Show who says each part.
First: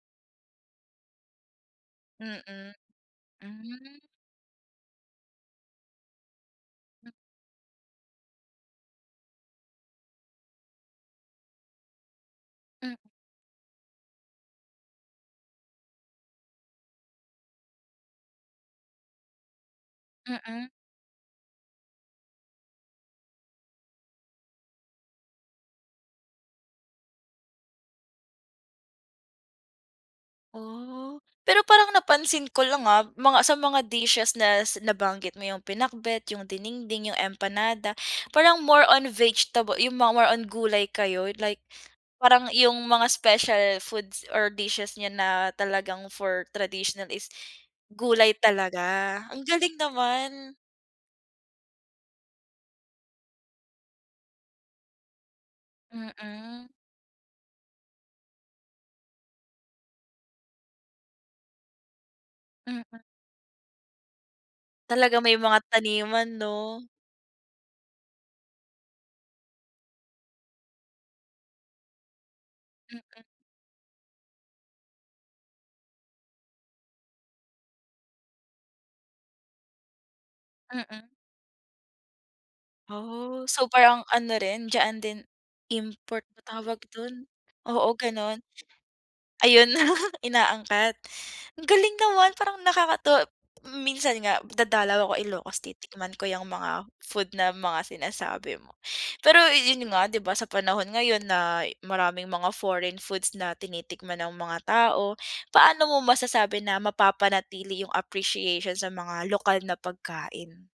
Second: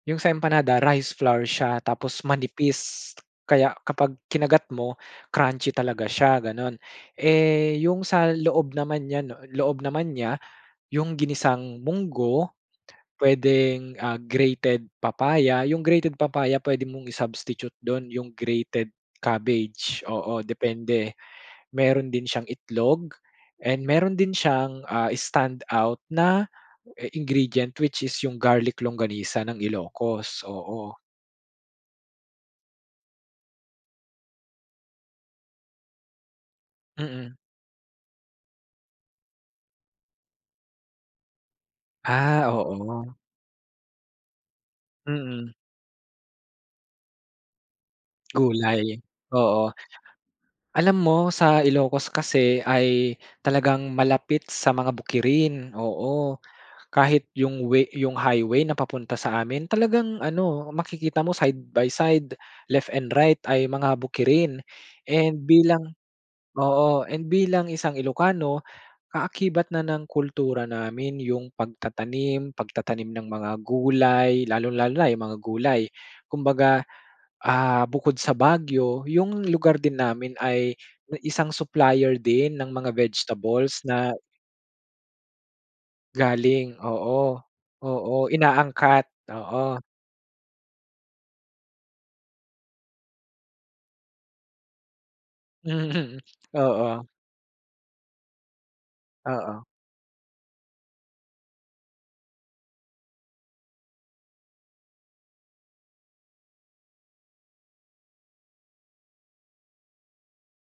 Speaker 1: Yung sa empanada, rice flour siya. Tapos
Speaker 2: Mm.
Speaker 1: manipis kaya
Speaker 2: Hmm.
Speaker 1: kapag kinagat mo, crunchy talaga siya, ganon.
Speaker 2: Hmm.
Speaker 1: Eh, yung sa loob naman niya, no, loob naman niya yung ginisang munggo.
Speaker 2: Hmm.
Speaker 1: Pwedeng, ah, grated papaya, yung grated papaya pwede mong i-substitute dun yung grated cabbagge. Oo,
Speaker 2: Mm.
Speaker 1: depende. Meron din siyang itlog and meron din siyang, ah, stand out na i ingredient which is yung garlic longganisa ng Ilocos, oo.
Speaker 2: Oh, pero parang napansin ko lang, ah, mga sa mga dishes nas nabanggit mo yung pinakbet yung diningding yung
Speaker 1: Mm.
Speaker 2: empanada parang more on vegetable yung mga more on gulay kayo like
Speaker 1: Ah,
Speaker 2: parang yung mga
Speaker 1: oo.
Speaker 2: special foods or dishes niyo
Speaker 1: Mm.
Speaker 2: na talagang for traditional is gulay
Speaker 1: Gulay,
Speaker 2: talaga. Ang
Speaker 1: oo.
Speaker 2: galing naman.
Speaker 1: Alam mo sa Ilocos kasi ay talagang malapit sa mga bukirin, oo.
Speaker 2: Mm.
Speaker 1: Kahit yung way 'yong highway na papunta sa amin talagang ano makikita mo side by side left
Speaker 2: Mm.
Speaker 1: and right ay mga bukirin.
Speaker 2: Talaga may
Speaker 1: And
Speaker 2: mga
Speaker 1: bilang
Speaker 2: taniman, 'no?
Speaker 1: oo, and bilang isang ilocano kaakibat na ng kultura namin yung pagtatanim, pagtatanim
Speaker 2: Mm.
Speaker 1: ng mga gulay, lalong lalo na yung mga gulay. Kumbaga, ah, bukod sa Baguio yung lugar din namin ay,
Speaker 2: Mm.
Speaker 1: eh, isang supplier din ng mga
Speaker 2: Oh,
Speaker 1: vegetables
Speaker 2: super ang
Speaker 1: na
Speaker 2: ano rin diyaan din, import ba
Speaker 1: Galing
Speaker 2: tawag dun?
Speaker 1: oo.
Speaker 2: Oo,
Speaker 1: Oo,
Speaker 2: gano'n.
Speaker 1: inaangkat,
Speaker 2: Ayun
Speaker 1: oo.
Speaker 2: inaangkat. Ang galing naman parang nakakatuwa mm, minsan nga dadalaw ako Ilocos titikman
Speaker 1: Mhm,
Speaker 2: ko yang mga
Speaker 1: oo.
Speaker 2: food na mga sinasabi mo. Pero
Speaker 1: Oo.
Speaker 2: yun nga, 'di ba, sa panahon ngayon nay maraming mga foreign foods na tinitikman ang mga tao. Paano mo masasabi na mapapanatili yung appreciation sa mga lokal na pagkain?